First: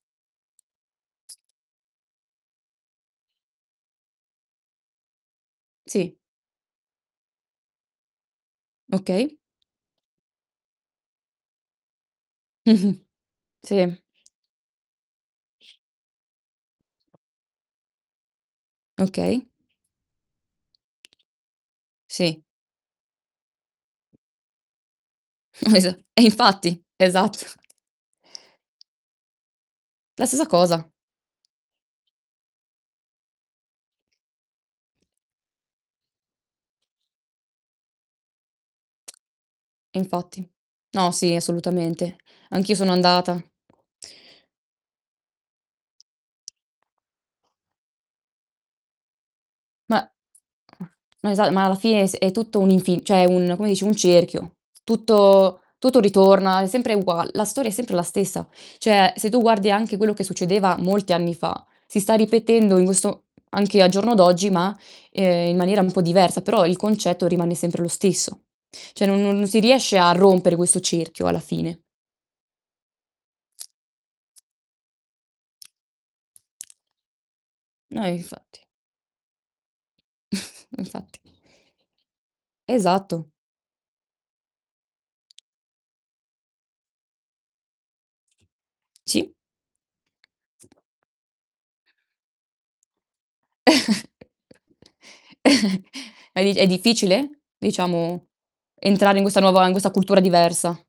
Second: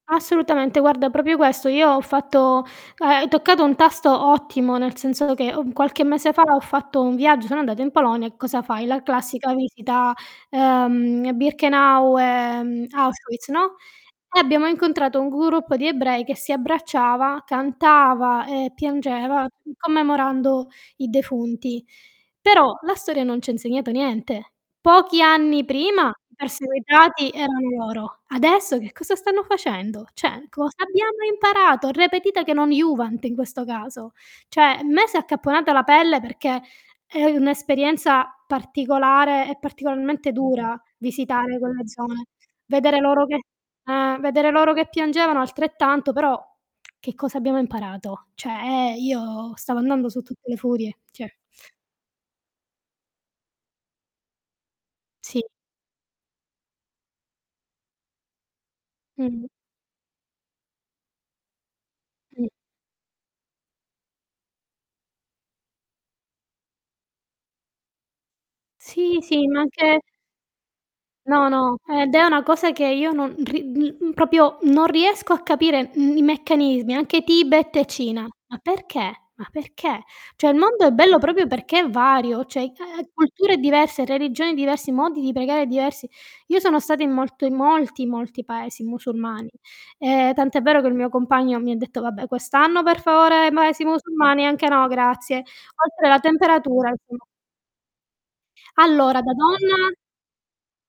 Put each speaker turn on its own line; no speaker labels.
Assolutamente, guarda proprio questo. Io ho fatto ehm, hai toccato un tasto ottimo, nel senso che, uhm, qualche
Sì.
mese fa ho fatto un viaggio, sono andata in Polonia, e cosa fai? La
Okay.
classica visita, ehm, a Birkenau, ehm,
Mh-mh.
Auschwitz, no,
Sì.
e abbiamo incontrato un gruppo di ebrei che si abbracciava, cantava e
Okay.
piangeva, commemorando i defunti.
Sì.
Però la storia non ci ha insegnato niente. Pochi anni
Esa
prima
eh
i
infatti,
perseguitati
esatto.
erano loro. Adesso che cosa stanno facendo?
La stessa
Cioè, cosa
cosa.
abbiamo imparato? Repetita che non iuvant in questo caso. Cioè a me si è accapponata la pelle, perché è un'esperienza particolare e
E
particolarmente
infatti.
dura
No, sì,
visitare quella
assolutamente.
zona,
Anch'io sono
vedere loro che
andata.
eh, vedere loro che piangevano altrettanto, però che cosa abbiamo imparato? Cioè ehm, io stavo
Ma
andando su tutte le furie,
ma
cioè
esa ma alla fine s è tutto un infin cioè un come dici, un cerchio.
Sì.
Tutto tutto ritorna, è sempre ugua la storia è sempre la stessa. Cioè se tu
Mh-mh.
guardi anche quello che succedeva molti anni fa, si sta
Mh.
ripetendo in questo anche al giorno d'oggi, ma, ehm, in maniera un po' diversa, però il concetto rimane sempre lo stesso. Cioè
Sì,
non
sì,
non
ma
si riesce
anche
a rompere questo cerchio alla
no, no,
fine.
ed è una cosa che io non ri uhm, proprio non riesco a capire, mhmm, i meccanismi. Anche Tibet e
No, e
Cina. Ma
infatti.
perché? Ma perché? Cioè il mondo è bello
Infatti.
proprio perché è vario, cioè ehm,
Esatto.
culture diverse, religioni diverse, modi di pregare diversi. Io sono stata in molto in molti, molti paesi
Sì.
musulmani. Ehm, tant'è vero che il mio compagno mi ha detto: "Vabbè, quest'anno per favore paesi musulmani anche no, grazie". Oltre alla
È di è
temperatura, [unintelligible]
difficile, diciamo, entrare
Allora,
in
da
questa nuova in
donna
questa cultura diversa?